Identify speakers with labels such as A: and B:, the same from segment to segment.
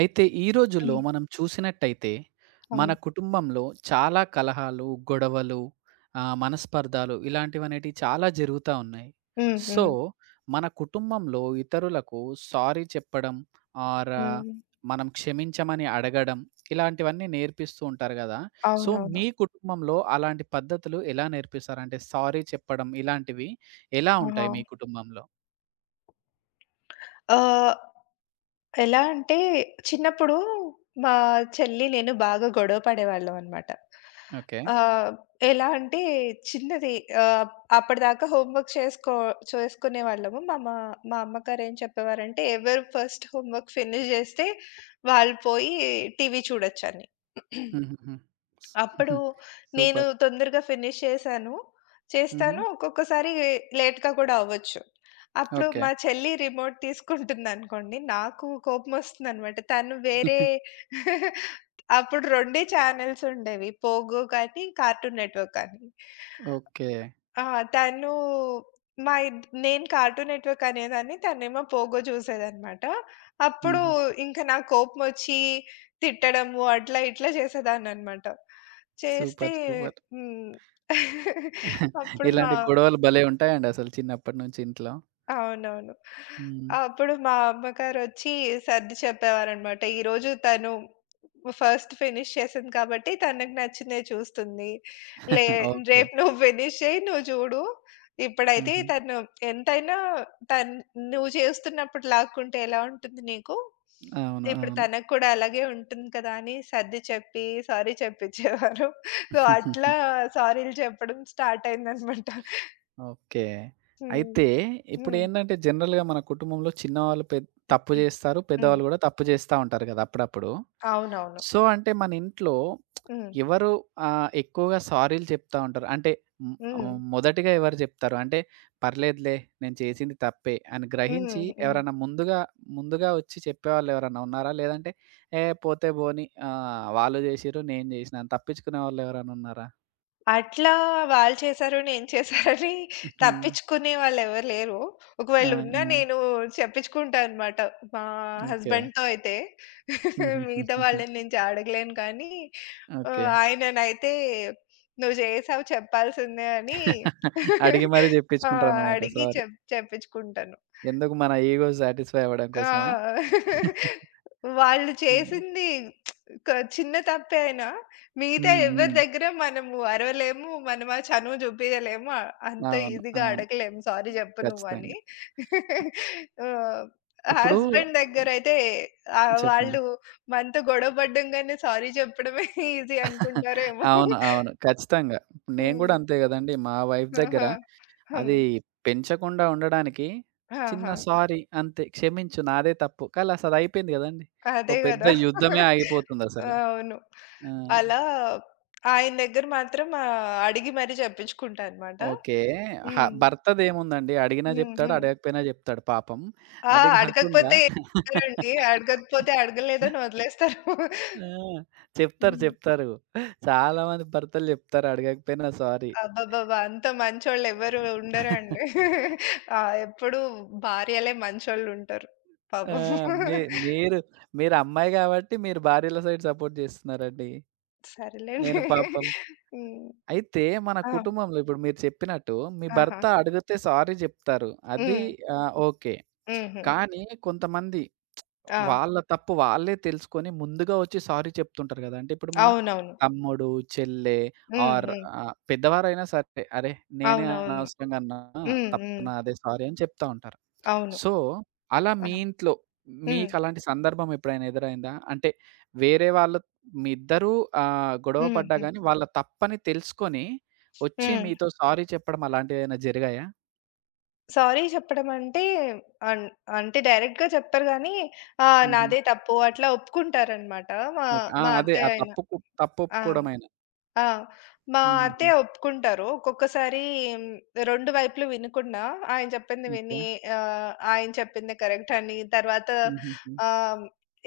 A: అయితే ఈ రోజుల్లో
B: హ్మ్.
A: మనం చూసినట్టయితే మన
B: అవును.
A: కుటుంబంలో చాలా కలహాలు, గొడవలు, మనస్పర్ధాలు ఇలాంటివనేటివి చాలా జరుగుతా ఉన్నాయి.
B: హ్మ్.
A: సో,
B: హ్మ్.
A: మన కుటుంబంలో ఇతరులకు సారీ చెప్పడం ఆర్
B: హ్మ్.
A: మనం క్షమించమని అడగడం ఇలాంటివన్నీ నేర్పిస్తూ ఉంటారు గదా! సో,
B: అవునవును.
A: మీ కుటుంబంలో అలాంటి పద్ధతులు ఎలా నేర్పిస్తారు? అంటే సారీ చెప్పడం ఇలాంటివి ఎలా
B: ఆహా!
A: ఉంటాయి మీ కుటుంబంలో?
B: ఆహ్, ఎలా అంటే చిన్నప్పుడు మా చెల్లి, నేను బాగా గొడవ పడేవాళ్ళం అన్నమాట.
A: ఓకే.
B: ఆహ్, ఎలా అంటే చిన్నది ఆహ్, అప్పటిదాకా హోంవర్క్ చేసుకో చేసుకునేవాళ్ళము. మా మా మా అమ్మగారు ఏం చెప్పేవారంటే, ఎవరు ఫస్ట్ హోంవర్క్ ఫినిష్ చేస్తే వాళ్ళు పోయి టీవీ చూడొచ్చని.
A: హుహుహు.
B: అప్పుడు నేను
A: సూపర్.
B: తొందరగా ఫినిష్ చేశాను.
A: హుహు.
B: చేస్తాను. ఒక్కొక్కసారి లేట్‌గా కూడా అవ్వచ్చు. అప్పుడు
A: ఓకే.
B: మా చెల్లి రిమోట్ తీసుకుంటుందనుకోండి, నాకు కోపమొస్తుందనమాట. తను వేరే అప్పుడు 2 ఛానెల్స్ ఉండేవి. పోగో కానీ, కార్టూన్ నెట్‌వర్క్ కానీ.
A: ఓకే.
B: ఆ! తను మా ఇద్ నేను కార్టూన్ నెట్‌వర్క్ అనేదాన్ని. తనేమో పోగో చూసేదనమాట. అప్పుడు
A: హుహు.
B: ఇంక నాకు కోపమొచ్చి తిట్టడము అట్లా ఇట్లా చేసేదాన్ననమాట. చేస్తే
A: సూపర్. సూపర్.
B: హ్మ్. అప్పుడు మా
A: ఇలాంటి గొడవలు భలే ఉంటాయండి అసలు చిన్నప్పటి నుంచి ఇంట్లో.
B: అవునవును.
A: హ్మ్.
B: అప్పుడు మా అమ్మగారొచ్చి సర్ది చెప్పేవారనమాట. ఈరోజు తను ఫస్ట్ ఫినిష్ చేసింది కాబట్టి తనకు నచ్చినయి చూస్తుంది. లే
A: ఓకే.
B: రేపు నువ్వు ఫినిష్ చెయ్యి, నువ్వు చూడు. ఇప్పుడైతే
A: ఆహా!
B: తను ఎంతైనా తన్ నువ్వు చేస్తున్నప్పుడు లాక్కుంటే ఎలా ఉంటుంది నీకు?
A: అవును.
B: ఇప్పుడు
A: అవును.
B: తనకు కూడా అలాగే ఉంటుంది కదా! అని సర్ది చెప్పి, సారీ చెప్పించేవారు. సో, అట్లా సారీలు చెప్పడం స్టార్ట్ అయిందనమాట.
A: ఓకే. అయితే
B: హ్మ్. హ్మ్.
A: ఇప్పుడేందంటే జనరల్‌గా మన కుటుంబంలో చిన్నవాళ్ళు తప్పు జేస్తారు.
B: హ్మ్.
A: పెద్దవాళ్ళు గూడా తప్పు జేస్తా ఉంటారు గదా! అప్పుడప్పుడు.
B: అవునవును.
A: సో, అంటే మన ఇంట్లో
B: హ్మ్.
A: ఎవరు ఎక్కువగా సారీలు చెప్తా ఉంటారు? అంటే హ్మ్,
B: హ్మ్.
A: మొదటిగా ఎవరు జెప్తారు? అంటే పర్లేదులే నేను చేసింది తప్పే అని గ్రహించి
B: హ్మ్. హ్మ్.
A: ఎవరన్నా ముందుగా, ముందుగా వచ్చి చెప్పేవాళ్ళు ఎవరన్నా ఉన్నారా? లేదంటే ఏ పోతే పోనీ వాళ్ళు జేసిర్రు నేను జేసినా అని తప్పించుకునే వాళ్ళు ఎవరైనా ఉన్నారా?
B: అట్లా వాళ్ళు చేశారు, నేను చేశారని
A: హుహు.
B: తప్పించుకునే వాళ్ళెవరు లేరు.
A: ఆ!
B: ఒకవేళ
A: ఆ!
B: ఉన్నా నేను చెప్పించుకుంటా అనమాట. మా
A: ఓకే.
B: హస్బెండ్‌తో అయితే. మిగతా
A: హుహుహుహుహు.
B: వాళ్ళని నేను అడగలేను కానీ
A: ఓకే.
B: ఆయననైతే "నువ్వు చేసావు చెప్పాల్సిందే" అని
A: అడిగి మరీ
B: ఆ!
A: జెప్పించుకుంటారనమాట.
B: అడిగి
A: సారీ.
B: చెప్పించుకుంటాను.
A: ఎందుకు మన ఇగో సాటిస్‌ఫై అవ్వడం కోసమా?
B: ఆ! వాళ్ళు
A: హ్మ్.
B: చేసింది క చిన్న తప్పే అయినా, మిగతా
A: హ్మ్.
B: ఎవరి
A: హ్మ్.
B: దగ్గర మనము అరవలేము. మనం ఆ చనువు చూపియలేము. అంత
A: అవును.
B: ఈజీగా
A: అవును.
B: అడగలేము సారీ చెప్పు నువ్వని.
A: ఖచ్చితంగా.
B: ఆహ్,
A: ఇప్పుడు
B: హస్బెండ్ దగ్గరైతే
A: చెప్పండి.
B: వాళ్ళు మనతో గొడవ పడ్డంగానే సారీ చెప్పడమే ఈజీ అనుకుంటారేమో.
A: అవును. అవును. ఖచ్చితంగా. నేను
B: హ్మ్.
A: గూడా అంతే గదండీ! మా వైఫ్ దగ్గర
B: ఆహా! హ్మ్.
A: అది పెంచకుండా ఉండడానికి చిన్న
B: ఆహా!
A: సారీ అంతే. క్షమించు నాదే తప్పు. కానీ అసలదయిపోయింది గదండీ! ఓ
B: అదే
A: పెద్ద
B: గదా!
A: యుద్ధమే ఆగిపోతుందసలు.
B: అవును.
A: ఆ!
B: అలా ఆయన దగ్గర మాత్రం అడిగి మరీ జెప్పించుకుంటా అన్నమాట.
A: ఓకే. హ
B: హ్మ్.
A: భర్తదేముందండి అడిగినా
B: హ్మ్.
A: జెప్తాడు,
B: హ్మ్.
A: అడగకపోయినా జెప్తాడు పాపం.
B: ఆ!
A: అది గాకుండా
B: అడగకపోతే ఏం చెప్తారండి. అడగకపోతే అడగలేదని వదిలేస్తారు.
A: ఆ! చెప్తారు,
B: హ్మ్.
A: చెప్తారు. చాలా మంది భర్తలు జెప్తారు అడగకపోయినా సారీ.
B: అబ్బబ్బబ్బా! అంత మంచోళ్ళెవ్వరు ఉండరండి. ఆ! ఎప్పుడూ భార్యలే మంచోళ్ళుంటారు.
A: ఆ!
B: పాపం.
A: మీ మీరు మీరు అమ్మాయి గాబట్టి మీరు భార్యల సైడ్ సపోర్ట్ జేస్తున్నారండి. నేను
B: సరేలేండి.
A: పాపం
B: హ్మ్.
A: అయితే మన
B: ఆ!
A: కుటుంబంలో ఇప్పుడు మీరు చెప్పినట్టు మీ
B: ఆహా!
A: భర్త అడిగితే సారీ జెప్తారు. అది
B: హ్మ్.
A: ఓకే.
B: హుహు.
A: కానీ కొంతమంది
B: ఆ!
A: వాళ్ళ తప్పు వాళ్ళే తెలుసుకొని ముందుగా వచ్చి సారీ చెప్తుంటారు గదా! అంటే ఇప్పుడు మన
B: అవునవును.
A: తమ్ముడు, చెల్లె
B: హ్మ్.
A: ఆర్
B: హ్మ్.
A: పెద్దవారైనా సరే, "అరే! నేనే
B: అవునవును.
A: అనవసరంగా అన్నా.
B: హ్మ్.
A: తప్పు
B: హ్మ్.
A: నాదే. సారీ" అని చెప్తా ఉంటారు.
B: అవును.
A: సో, అలా
B: ఆ!
A: మీ ఇంట్లో
B: హ్మ్.
A: మీకలాంటి సందర్భం ఎప్పుడైనా ఎదురైందా? అంటే వేరే వాళ్ళు మీ ఇద్దరూ గొడవ
B: హ్మ్.
A: పడ్డా
B: హ్మ్.
A: గానీ వాళ్ళ తప్పని తెలుసుకొని వచ్చి
B: హ్మ్.
A: మీతో సారీ చెప్పడం అలాంటివేమైనా జరిగాయా?
B: సారీ చెప్పడం అంటే అన్ అంటే డైరెక్ట్‌గా చెప్పరు గానీ, ఆ!
A: హుహు.
B: నాదే తప్పు అట్లా ఒప్పుకుంటారనమాట. మా
A: ఓకే. ఆ!
B: మా
A: అదే. ఆ
B: అత్తయ్య అయినా.
A: తప్పుకు తప్పు
B: ఆ!
A: ఒప్పుకోవడమైనా.
B: ఆ! మా
A: హుహుహు.
B: అత్తయ్య ఒప్పుకుంటారు. ఒక్కొక్కసారి హ్మ్, 2 వైపులు వినకుండా ఆయన చెప్పింది
A: ఓకే.
B: విని ఆయన చెప్పింది కరెక్ట్ అని తర్వాత
A: హుహుహు.
B: ఆహ్,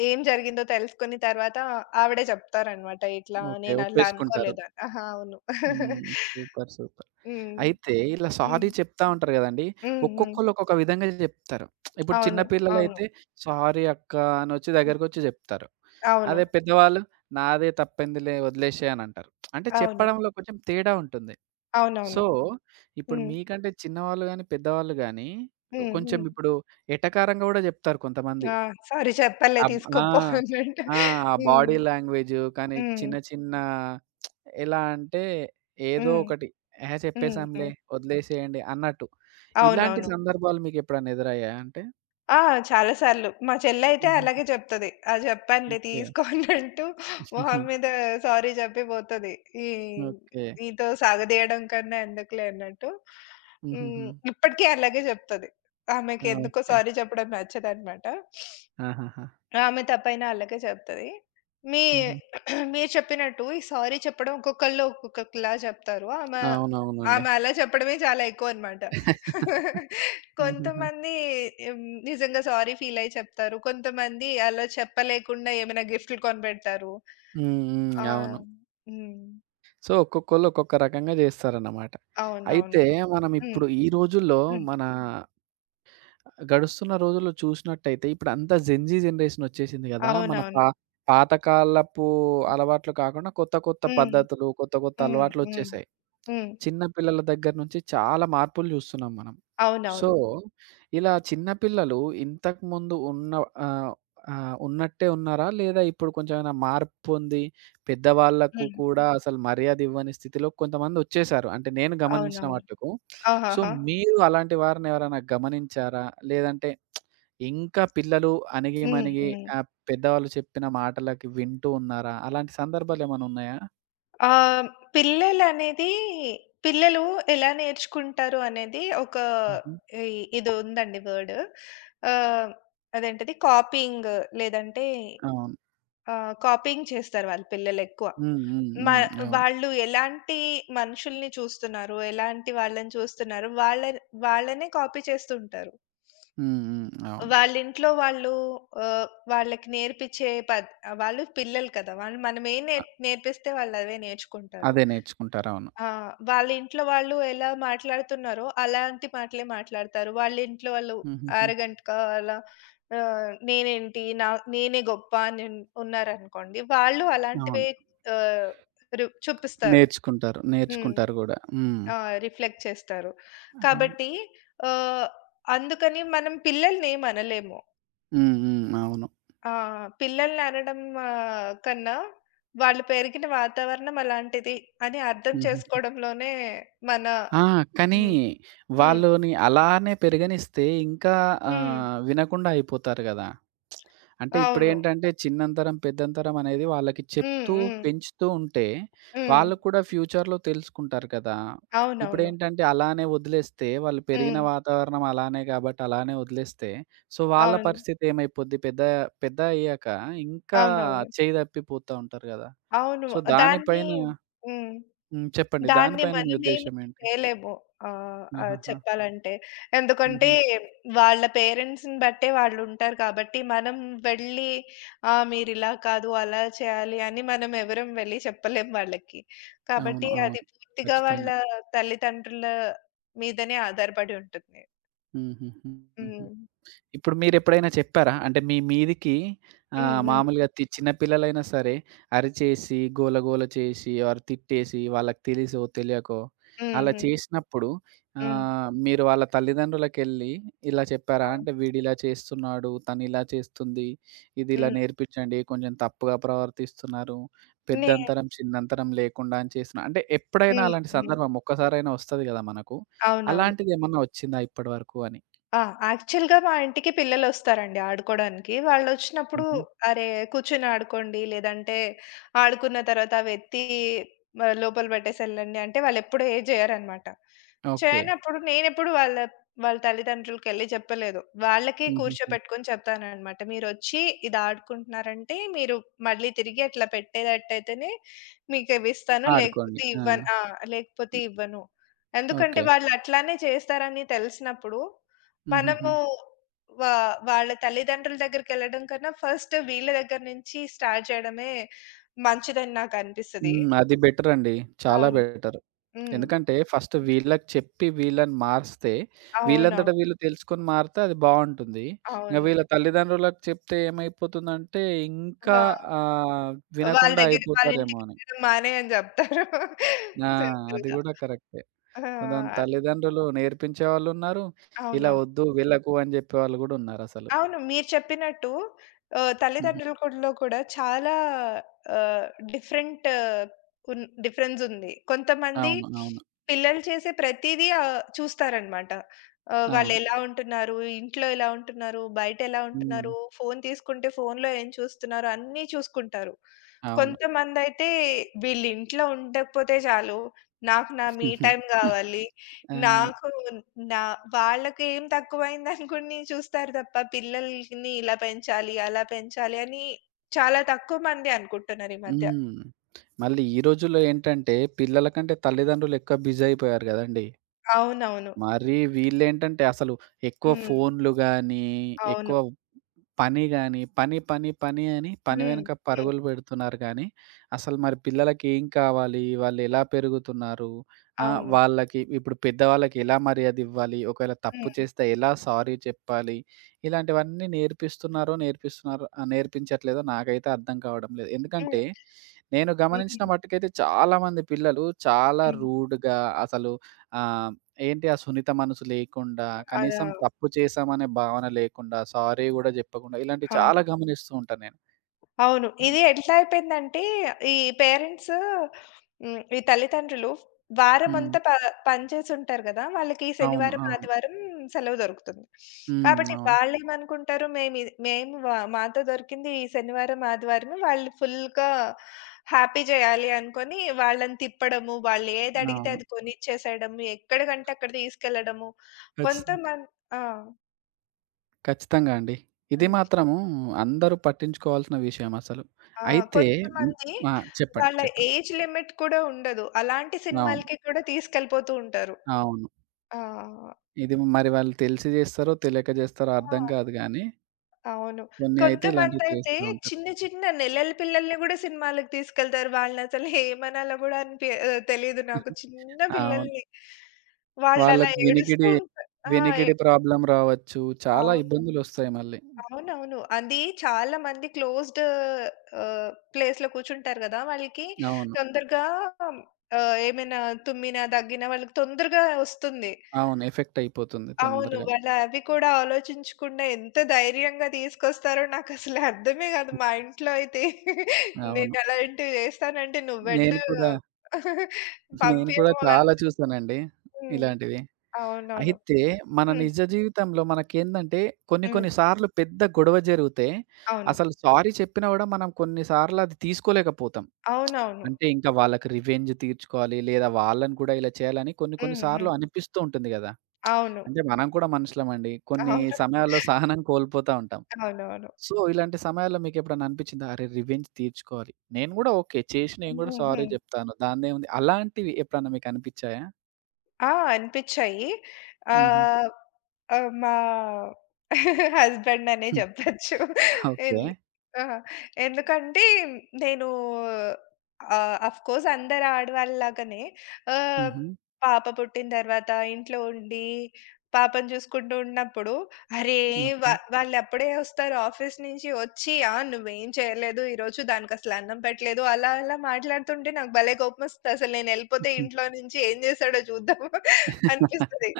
B: ఏం జరిగిందో తెలుసుకుని తర్వాత ఆవిడే చెప్తారనమాట. ఇట్లా
A: ఓకే.
B: నేను అట్లా
A: ఒప్పేసుకుంటారు.
B: అనుకోలేదని. ఆహా! అవును.
A: హ్మ్. సూపర్. సూపర్.
B: హ్మ్.
A: అయితే ఇలా
B: హ్మ్.
A: సారీ చెప్తా ఉంటారు గదండీ!
B: హ్మ్. హ్మ్.
A: ఒక్కొక్కళ్ళు ఒక్కొక్క విధంగా జెప్తారు. ఇప్పుడు చిన్న
B: అవును. అవును.
A: పిల్లలైతే సారీ అక్క అనొచ్చి
B: హ్మ్.
A: దగ్గరకొచ్చి జెప్తారు.
B: అవును.
A: అదే పెద్దవాళ్ళు నాదే తప్పైందిలే వదిలేసేయ్ అనంటారు. అంటే
B: అవును.
A: చెప్పడంలో కొంచెం తేడా ఉంటుంది. సో,
B: అవునవును.
A: ఇప్పుడు
B: హ్మ్.
A: మీకంటే చిన్నవాళ్ళు గాని, పెద్దవాళ్ళు గాని, సో,
B: హ్మ్.
A: కొంచెం
B: హ్మ్.
A: ఇప్పుడు ఎటకారంగా గూడా జెప్తారు కొంతమంది.
B: ఆ! సారీ చెప్పలే
A: అబ్ ఆ!
B: తీసుకోపో అన్నట్టు.
A: ఆ! ఆ
B: హ్మ్.
A: బాడీ లాంగ్వేజు, కానీ
B: హ్మ్.
A: చిన్న చిన్న ఎలా అంటే ఏదో
B: హ్మ్.
A: ఒకటి "ఎహే!
B: హ్మ్. హ్మ్.
A: చెప్పేసాంలే,
B: హ్మ్.
A: వదిలేసేయండి" అన్నట్టు. ఇలాంటి
B: అవునవును.
A: సందర్భాలు మీకెప్పుడైనా ఎదురయ్యాయా అంటే?
B: ఆ! చాలా సార్లు. మా చెల్లయితే
A: హుహుహు.
B: అలాగే జెప్తది. "ఆ! జెప్పానులే
A: ఓకే.
B: తీసుకో" అనంటూ
A: హుహు.
B: మొహం మీద సారీ జెప్పి బోతది. ఈ
A: ఓకే.
B: నీతో సాగదీయడం కన్నా ఎందుకులే అన్నట్టు.
A: హుహుహు.
B: హ్మ్. ఇప్పటికి అలాగే జెప్తది.
A: ఆ!
B: ఆమెకెందుకో
A: ఓకే.
B: సారీ చెప్పడం నచ్చదనమాట.
A: ఆహాహా!
B: ఆమె తప్పైనా ఆళ్ళకే చెప్తది. మీ
A: హుహు.
B: మీరు చెప్పినట్టు ఈ సారీ చెప్పడం ఒక్కొక్కళ్ళు ఒక్కొక్కలా చెప్తారు. ఆమె
A: అవునవునండి.
B: ఆమె అలా చెప్పడమే చాలా ఎక్కువనమాట.
A: ఆహాహా!
B: కొంతమంది హ్మ్, నిజంగా సారీ ఫీలయ్యి చెప్తారు. కొంతమంది అలా చెప్పలేకుండా ఏమైనా గిఫ్ట్‌లు కొనిపెడతారు.
A: హ్మ్. హ్మ్.
B: ఆ!
A: అవును.
B: హ్మ్.
A: సో, ఒక్కొక్కళ్ళు ఒక్కొక్క రకంగా జేస్తారన్నమాట. అయితే
B: అవునవును.
A: మనం
B: హ్మ్.
A: ఇప్పుడు ఈ రోజుల్లో
B: హ్మ్.
A: మన గడుస్తున్న రోజుల్లో చూసినట్టయితే ఇప్పుడంతా జెన్‌జీ జనరేషన్ ఒచ్చేసింది గదా! మన
B: అవునవును.
A: పాతకాలపు అలవాట్లు కాకుండా కొత్త కొత్త
B: హ్మ్.
A: పద్ధతులు, కొత్త కొత్త
B: హ్మ్. హ్మ్.
A: అలవాట్లొచ్చేసాయి.
B: హ్మ్.
A: చిన్న పిల్లల దగ్గర నుంచి చాలా మార్పులు జూస్తున్నాం మనం. సో,
B: అవునవును.
A: ఇలా చిన్న పిల్లలు ఇంతకుముందు ఉన్న ఆహ్, ఆహ్, ఉన్నట్టే ఉన్నారా? లేదా ఇప్పుడు కొంచెం ఏమైనా మార్పొంది, పెద్దవాళ్ళకు
B: హ్మ్.
A: కూడా అసలు మర్యాదివ్వని స్థితిలో కొంతమందొచ్చేసారు. అంటే నేను గమనించిన
B: అవునవును.
A: మట్టుకు. సో,
B: ఆహాహా!
A: మీరు అలాంటి వారిని ఎవరైనా గమనించారా? లేదంటే ఇంకా పిల్లలు అణిగి
B: హ్మ్.
A: మణిగి
B: హ్మ్.
A: పెద్దవాళ్ళు చెప్పిన మాటలకి వింటూ ఉన్నారా? అలాంటి సందర్భాలేమైనా ఉన్నాయా?
B: ఆహ్, పిల్లలనేది పిల్లలు ఎలా నేర్చుకుంటారు అనేది ఒక
A: హుహు.
B: ఇ ఇదుందండి వర్డ్. ఆహ్, అదేంటిది కాపీయింగ్ లేదంటే
A: అవును.
B: కాపీయింగ్ చేస్తారు వాళ్ళు పిల్లలెక్కువ.
A: హ్మ్. హ్మ్.
B: మ
A: హ్మ్. అవును.
B: వాళ్ళు ఎలాంటి మనుషుల్ని చూస్తున్నారు, ఎలాంటి వాళ్ళని చూస్తున్నారు, వాళ్ళనే కాపీ చేస్తుంటారు.
A: హ్మ్. హ్మ్. అవును.
B: వాళ్ళింట్లో వాళ్ళు ఆహ్, వాళ్ళకి నేర్పించే పద్ వాళ్ళు పిల్లలు కదా! వాళ్ళు మనమేం
A: అ
B: నేర్ నేర్పిస్తే వాళ్ళవే నేర్చుకుంటారు.
A: అదే నేర్చుకుంటారు. అవును.
B: ఆ! వాళ్ళ ఇంట్లో వాళ్ళు ఎలా మాట్లాడుతున్నారో అలాంటి మాటలే మాట్లాడతారు. వాళ్ళ ఇంట్లో వాళ్ళు
A: హుహుహు.
B: ఆరగంటగా అలా ఆహ్, నేనేంటి నా నేనే గొప్ప అని ఉన్నారనుకోండి. వాళ్ళు
A: అవును.
B: అలాంటివే ఆహ్, రు చూపిస్తారు.
A: నేర్చుకుంటారు.
B: హ్మ్.
A: నేర్చుకుంటారు గూడా. హ్మ్.
B: ఆ! రిఫ్లెక్ట్ చేస్తారు.
A: అవును.
B: కాబట్టి ఆహ్, అందుకని మనం పిల్లల్ని ఏమనలేము.
A: హ్మ్. హ్మ్. అవును.
B: ఆ! పిల్లల్ని అనడం కన్నా వాళ్ళు పెరిగిన వాతావరణం అలాంటిది అని అర్థం
A: హుహు.
B: చేసుకోవడంలోనే మన
A: ఆ! కానీ
B: హ్మ్. హ్మ్.
A: వాళ్ళని అలానే పెరగనిస్తే ఇంకా
B: హ్మ్.
A: వినకుండా అయిపోతారు గదా! అంటే
B: అవును.
A: ఇప్పుడేంటంటే చిన్నంతరం, పెద్దంతరం అనేది వాళ్ళకి
B: హ్మ్.
A: చెప్తూ,
B: హ్మ్.
A: పెంచుతూ ఉంటే,
B: హ్మ్.
A: వాళ్ళు కూడా ఫ్యూచర్‌లో తెలుసుకుంటారు కదా!
B: అవునవును.
A: ఇప్పుడేంటంటే అలానే వదిలేస్తే, వాళ్ళు పెరిగిన
B: హ్మ్.
A: వాతావరణం అలానే కాబట్టి అలానే వదిలేస్తే, సో, వాళ్ళ
B: అవును.
A: పరిస్థితి ఏమైపోద్ది? పెద్ద పెద్ద అయ్యాక ఇంకా
B: అవునవును.
A: చేయి తప్పిపోతా ఉంటారు కదా!
B: అవును.
A: సో,
B: దాన్ని
A: దానిపైన
B: హ్మ్.
A: హ్మ్. చెప్పండి.
B: దాన్ని
A: దానిపైన మీ
B: మనమేమి
A: ఉద్దేశ్యం ఏంటి?
B: చేయలేము. ఆహ్, ఆహ్,
A: ఆహాహా!
B: చెప్పాలంటే. ఎందుకంటే
A: హుహు.
B: వాళ్ళ పేరెంట్స్‌ని బట్టే వాళ్ళుంటారు కాబట్టి మనం వెళ్ళి ఆ! మీరిలా కాదు, అలా చేయాలి అని మనం ఎవరం వెళ్ళి చెప్పలేం వాళ్ళకి.
A: అవును.
B: కాబట్టి అది
A: అవును.
B: పూర్తిగా వాళ్ళ
A: ఖచ్చితంగా.
B: తల్లిదండ్రుల మీదనే ఆధారపడి ఉంటుంది.
A: హుహుహు. హుహు.
B: హ్మ్.
A: ఇప్పుడు మీరెప్పుడైనా చెప్పారా? అంటే మీ మీదికి
B: హ్మ్. హ్మ్.
A: మామూలుగా చిన్న పిల్లలైనా సరే అరిచేసి, గోలగోల చేసి ఆర్ తిట్టేసి వాళ్ళకి తెలిసో, తెలియకో అలా
B: హుహు.
A: చేసినప్పుడు
B: హ్మ్.
A: మీరు వాళ్ళ తల్లిదండ్రులకెళ్ళి ఇలా చెప్పారా?
B: అవును.
A: అంటే వీడిలా చేస్తున్నాడు, తనిలా చేస్తుంది, ఇది ఇలా
B: హ్మ్.
A: నేర్పించండి, కొంచెం తప్పుగా ప్రవర్తిస్తున్నారు,
B: నే
A: పెద్దంతరం, చిన్నంతరం లేకుండా అని చేస్తున్నా అంటే ఎప్పుడైనా
B: హ్మ్.
A: అలాంటి
B: హ్మ్.
A: సందర్భం ఒక్కసారైనా వస్తది గదా! మనకు.
B: అవునవును.
A: అలాంటిదేమన్నా వచ్చిందా ఇప్పటి వరకు అని?
B: ఆ! యాక్చువల్‌గా మా ఇంటికి పిల్లలొస్తారండి ఆడుకోడానికి. వాళ్ళొచ్చినప్పుడు
A: హుహు.
B: అరే! కూర్చొని ఆడుకోండి, లేదంటే ఆడుకున్న తర్వాత అవెత్తి లోపల పెట్టేసెళ్ళండి అంటే వాళ్ళెప్పుడు ఏది చేయరనమాట.
A: ఓకే.
B: చేయనప్పుడు నేనెప్పుడు వాళ్ళ వాళ్ళ తల్లిదండ్రులకెళ్ళి చెప్పలేదు. వాళ్ళకే
A: హుహుహు.
B: కూర్చోపెట్టుకొని చెప్తాననమాట. మీరొచ్చి ఇది ఆడుకుంటున్నారంటే మీరు మళ్ళీ తిరిగి అట్లా పెట్టేటట్టయితేనే మీకివిస్తాను,
A: ఆడుకోండి.
B: లేకపోతే
A: ఆ!
B: ఇవ్వను. ఆ! లేకపోతే ఇవ్వను. ఎందుకంటే
A: ఓకే.
B: వాళ్ళు అట్లానే చేస్తారని తెలిసినప్పుడు
A: హుహుహు.
B: మనము వా వాళ్ళ తల్లిదండ్రుల దగ్గరికెళ్ళడం కన్నా, ఫస్ట్ వీళ్ళ దగ్గర నుంచి స్టార్ట్ చేయడమే మంచిదని నాకనిపిస్తది.
A: హ్మ్. అది బెటరండి. చాలా
B: అవును.
A: బెటర్.
B: హ్మ్.
A: ఎందుకంటే ఫస్ట్ వీళ్ళకి చెప్పి వీళ్ళని మారిస్తే,
B: అవునవును.
A: వీళ్ళంతట వీళ్ళు తెలుసుకొని మారితే అది బావుంటుంది. ఇంక
B: అవును.
A: వీళ్ళ తల్లిదండ్రులకు చెప్తే ఏమైపోతుందంటే ఇంకా
B: వా
A: ఆహ్,
B: వాళ్ళ
A: వినకుండా
B: దగ్గర వాళ్ళ
A: అయిపోతారేమో అని.
B: ఇంటికెళ్ళడం మానేయని జెప్తారు.
A: ఆ! అది
B: సింపుల్‌గా.
A: గూడా కరెక్టే. కొంతమంది
B: ఆ!
A: తల్లిదండ్రులు నేర్పించేవాళ్ళున్నారు. ఇలా
B: అవును.
A: వద్దు వీళ్ళకు అని చెప్పేవాళ్ళు గూడా ఉన్నారసలు.
B: అవును. మీరు చెప్పినట్టు
A: హుహు.
B: తల్లిదండ్రుల కూడా కూడా చాలా ఆహ్, డిఫరెంట్ డిఫరెన్స్ ఉంది. కొంతమంది
A: అవును. అవును.
B: పిల్లలు చేసే ప్రతీదీ చూస్తారనమాట.
A: అవును.
B: వాళ్ళెలా ఉంటున్నారు, ఇంట్లో ఎలా ఉంటున్నారు, బయటెలా
A: హ్మ్.
B: ఉంటున్నారు, ఫోను తీసుకుంటే ఫోనులో ఏం చూస్తున్నారు అన్నీ చూసుకుంటారు.
A: అవును.
B: కొంతమందయితే వీళ్ళింట్లో ఉండకపోతే చాలు, నాకు నా మీ టైమ్ గావాలి.
A: అవును.
B: నాకు నా వాళ్ళకేం తక్కువైందనుకుని చూస్తారు తప్ప, పిల్లల్ని ఇలా పెంచాలి, అలా పెంచాలి అని చాలా తక్కువ మంది అనుకుంటున్నారు ఈ మధ్య.
A: హ్మ్. మళ్ళీ ఈ రోజుల్లో ఏంటంటే, పిల్లల కంటే తల్లిదండ్రులు ఎక్కువ బిజీ అయిపోయారు గదండీ!
B: అవునవును.
A: మరి వీళ్ళేంటంటే, అసలు ఎక్కువ
B: హ్మ్.
A: ఫోన్‌లు గానీ, ఎక్కువ
B: అవును.
A: పని గాని, పని, పని, పని అని పని
B: హ్మ్.
A: వెనక
B: హ్మ్.
A: పరుగులు పెడుతున్నారు గానీ, అసలు మరి పిల్లలకి ఏం కావాలి? వాళ్ళెలా పెరుగుతున్నారు?
B: అవును.
A: వాళ్ళకి ఇప్పుడు పెద్దవాళ్ళకి ఎలా మర్యాదివ్వాలి? ఒకవేళ తప్పు
B: హ్మ్.
A: చేస్తే ఎలా సారీ చెప్పాలి? ఇలాంటివన్నీ నేర్పిస్తున్నారో, నేర్పించట్లేదో నాకైతే అర్థం కావడం లేదు.
B: హ్మ్.
A: ఎందుకంటే, నేను గమనించిన
B: హ్మ్.
A: మట్టుకైతే చాలామంది పిల్లలు చాలా
B: హ్మ్.
A: రూడ్‌గా అసలు ఆహ్, ఏంటి ఆ సున్నిత మనసు లేకుండా,
B: అలా
A: కనీసం
B: అవును.
A: తప్పు చేశామనే భావన లేకుండా, సారీ గూడా జెప్పకుండా ఇలాంటివి చాలా గమనిస్తూ ఉంటాను నేను.
B: అవును.
A: హ్మ్.
B: ఇది ఎట్లా అయిపోయిందంటే, ఈ పేరెంట్స్ ఈ తల్లిదండ్రులు
A: హ్మ్.
B: వారమంతా ప పని చేసుంటారు గదా! వాళ్ళకి
A: అవును.
B: శనివారం,
A: అవును.
B: ఆదివారం సెలవు దొరుకుతుంది.
A: హ్మ్.
B: కాబట్టి
A: అవును.
B: వాళ్ళేమనుకుంటారు, మేమి మేము వ మాతో దొరికింది ఈ శనివారం, ఆదివారమే వాళ్ళు ఫుల్‌గా హ్యాపీ జేయాలి అనుకోని, వాళ్ళని తిప్పడము, వాళ్ళు ఏదడిగితే
A: అవును.
B: అది కొనిచ్చేసేయడము, ఎక్కడికంటే అక్కడ తీసుకెళ్ళడము.
A: ఖచ్చితంగా.
B: కొంతమం ఆ!
A: ఖచ్చితంగా అండి. ఇది
B: హ్మ్.
A: మాత్రము అందరూ పట్టించుకోవాల్సిన విషయం అసలు.
B: ఆ!
A: అయితే హ్మ్.
B: కొంతమంది
A: ఆ! చెప్పండి.
B: వాళ్ళ
A: చెప్పండి.
B: ఏజ్ లిమిట్ కూడా ఉండదు. అలాంటి
A: అవును.
B: సినిమాలకి కూడా తీసుకెళ్ళిపోతూ ఉంటారు.
A: అవును.
B: ఆ!
A: ఇది మరి వాళ్ళు తెలిసి జేస్తారో, తెలియక జేస్తారో
B: ఆ!
A: అర్థం గాదు గానీ,
B: అవును.
A: కొన్ని అయితే ఇలాంటివి
B: కొంతమందైతే
A: చేస్తూ ఉంటారు.
B: చిన్న చిన్న నెలల పిల్లల్ని గూడా సినిమాలకి తీసుకెళ్తారు. వాళ్ళనసలు ఏమనాలో గూడా అనిపి ఆహ్, తెలీదు నాకు. చిన్న
A: అవును.
B: పిల్లల్ని. వాళ్ళలా
A: వాళ్ళకి
B: ఏడుస్తూ
A: వినికిడి,
B: ఉంటారు. ఆ! ఎ
A: వినికిడి ప్రాబ్లమ్ రావచ్చు. చాలా
B: అవును.
A: ఇబ్బందులొస్తాయి మళ్ళీ.
B: అవునవును. చాలా మంది క్లోజ్డ్ ప్లేస్‌లో కూర్చుంటారు గదా! వాళ్ళకి
A: అవును.
B: తొందరగా ఆహ్, ఏమైనా తుమ్మినా, దగ్గినా వాళ్ళకి తొందరగా ఒస్తుంది.
A: అవును. ఎఫెక్ట్ అయిపోతుంది
B: అవును.
A: తొందరగా.
B: వాళ్ళు అవి కూడా ఆలోచించకుండా ఎంత ధైర్యంగా తీసుకొస్తారో నాకసలు అర్థమే గాదు. మా ఇంట్లో అయితే నేను
A: అవును.
B: అలాంటివి జేస్తానంటే
A: నేను
B: "నువ్వెళ్ళు
A: కూడా, నేను కూడా
B: పంపియము" అని
A: చాలా
B: చెప్తా.
A: చూసానండి
B: హ్మ్.
A: ఇలాంటివి.
B: అవునవును.
A: అయితే మన
B: హ్మ్.
A: నిజ జీవితంలో మనకేందంటే కొన్ని
B: హ్మ్.
A: కొన్ని సార్లు పెద్ద గొడవ జరిగితే
B: అవును.
A: అసలు సారీ చెప్పినా గూడా మనం కొన్ని సార్లు అది తీసుకోలేకపోతాం.
B: అవునవును.
A: అంటే ఇంకా వాళ్ళకి రివెంజ్ తీర్చుకోవాలి లేదా వాళ్ళని కూడా ఇలా చేయాలని కొన్ని కొన్ని
B: హ్మ్.
A: సార్లు
B: హ్మ్.
A: అనిపిస్తూ ఉంటుంది గదా!
B: అవును.
A: అంటే మనం కూడా మనుషులమండి. కొన్ని
B: అవును.
A: సమయాల్లో సహనం కోల్పోతా ఉంటాం.
B: అవునవును.
A: సో, ఇలాంటి సమయాల్లో మీకెప్పుడన్నా అనిపిచ్చిందా? అరే! రివెంజ్ తీర్చుకోవాలి. నేను గూడా ఓకే. చేసి నేను గూడా
B: హుహు.
A: సారీ జెప్తాను. దానిదేముంది. అలాంటివి ఎప్పుడన్నా మీకనిపిచ్చాయా?
B: ఆ! అనిపిచ్చాయి.
A: హుహు.
B: ఆహ్, ఆహ్, మా హస్బెండ్ అనే జెప్పొచ్చు.
A: ఓకే.
B: ఎందు ఆ! ఎందుకంటే నేను అఫ్‌కోర్స్ అందరు ఆడవాళ్ళలాగానే ఆహ్,
A: హుహు.
B: పాప పుట్టిన తర్వాత ఇంట్లో ఉండి, పాపను జూసుకుంటూ ఉన్నప్పుడు అరే!
A: ఓకే.
B: వాళ్ళప్పుడే ఒస్తారు ఆఫీస్ నుంచి. వచ్చి, "ఆ! నువ్వేం చేయలేదు ఈరోజు, దానికసలు అన్నం పెట్టలేదు" అలా అలా మాట్లాడుతుంటే నాకు భలే కోపమొస్తది. అసలు నేనెళ్ళిపోతే ఇంట్లో నుంచి ఏం చేశాడో చూద్దాం అనిపిస్తది.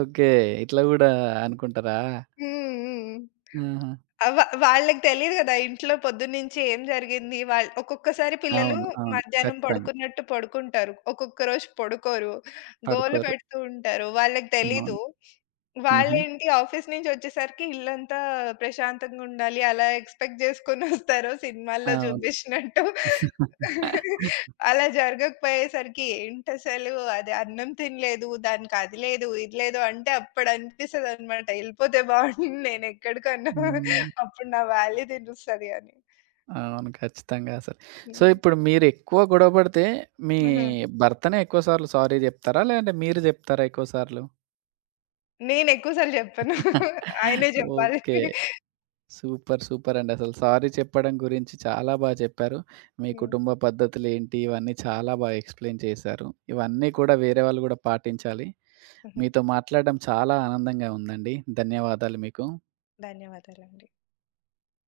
A: ఓకే. ఇట్లా గూడా అనుకుంటారా?
B: హ్మ్. హ్మ్.
A: ఆహా!
B: అవ వాళ్ళకి తెలీదు గదా! ఇంట్లో పొద్దున్నుంచి ఏం జరిగింది. ఒక్కొక్కసారి పిల్లలు
A: అవును. అవును.
B: మధ్యాహ్నం
A: ఖచ్చితంగా.
B: పడుకున్నట్టు పడుకుంటారు. ఒక్కొక్క రోజు పడుకోరు. గోల
A: పడుకోరు.
B: పెడుతూ ఉంటారు. వాళ్ళకి
A: అవును.
B: తెలీదు.
A: హుహు.
B: వాళ్ళేంటి ఆఫీస్ నుంచి వచ్చేసరికి ఇల్లంతా ప్రశాంతంగా ఉండాలి. అలా ఎక్స్‌పెక్ట్ జేసుకొనొస్తారో సినిమాల్లో
A: అవును.
B: జూబిషినట్టు. అలా జరగకపోయేసరికి ఏంటసలు అది అన్నం తినలేదు, దానికి అది లేదు, ఇది లేదు అంటే అప్పుడనిపిస్తదనమాట. ఎళ్ళిపోతే బావుండు నేనెక్కడికన్నా
A: హ్మ్.
B: అప్పుడు నా వాల్యూ తెలుస్తది అని.
A: అవును. ఖచ్చితంగా అసలు. సో,
B: హ్మ్.
A: ఇప్పుడు మీరెక్కువ గొడవ పడితే, మీ
B: హుహు.
A: భర్తనే ఎక్కువ సార్లు సారీ జెప్తారా? లేదంటే మీరు జెప్తారా ఎక్కువ సార్లు?
B: నేనెక్కువ సార్లు జెప్పను. ఆయనే జెప్పాలి.
A: ఓకే. సూపర్. సూపర్ అండి. అసలు సారీ చెప్పడం గురించి చాలా బా చెప్పారు. మీ
B: హ్మ్.
A: కుటుంబ పద్ధతులేంటి, ఇవన్నీ చాలా బా ఎక్స్‌ప్లెయిన్ చేశారు. ఇవన్నీ కూడా వేరే వాళ్ళు గూడా పాటించాలి.
B: హుహు.
A: మీతో మాట్లాడడం చాలా ఆనందంగా ఉందండి. ధన్యవాదాలు మీకు.
B: ధన్యవాదాలండి.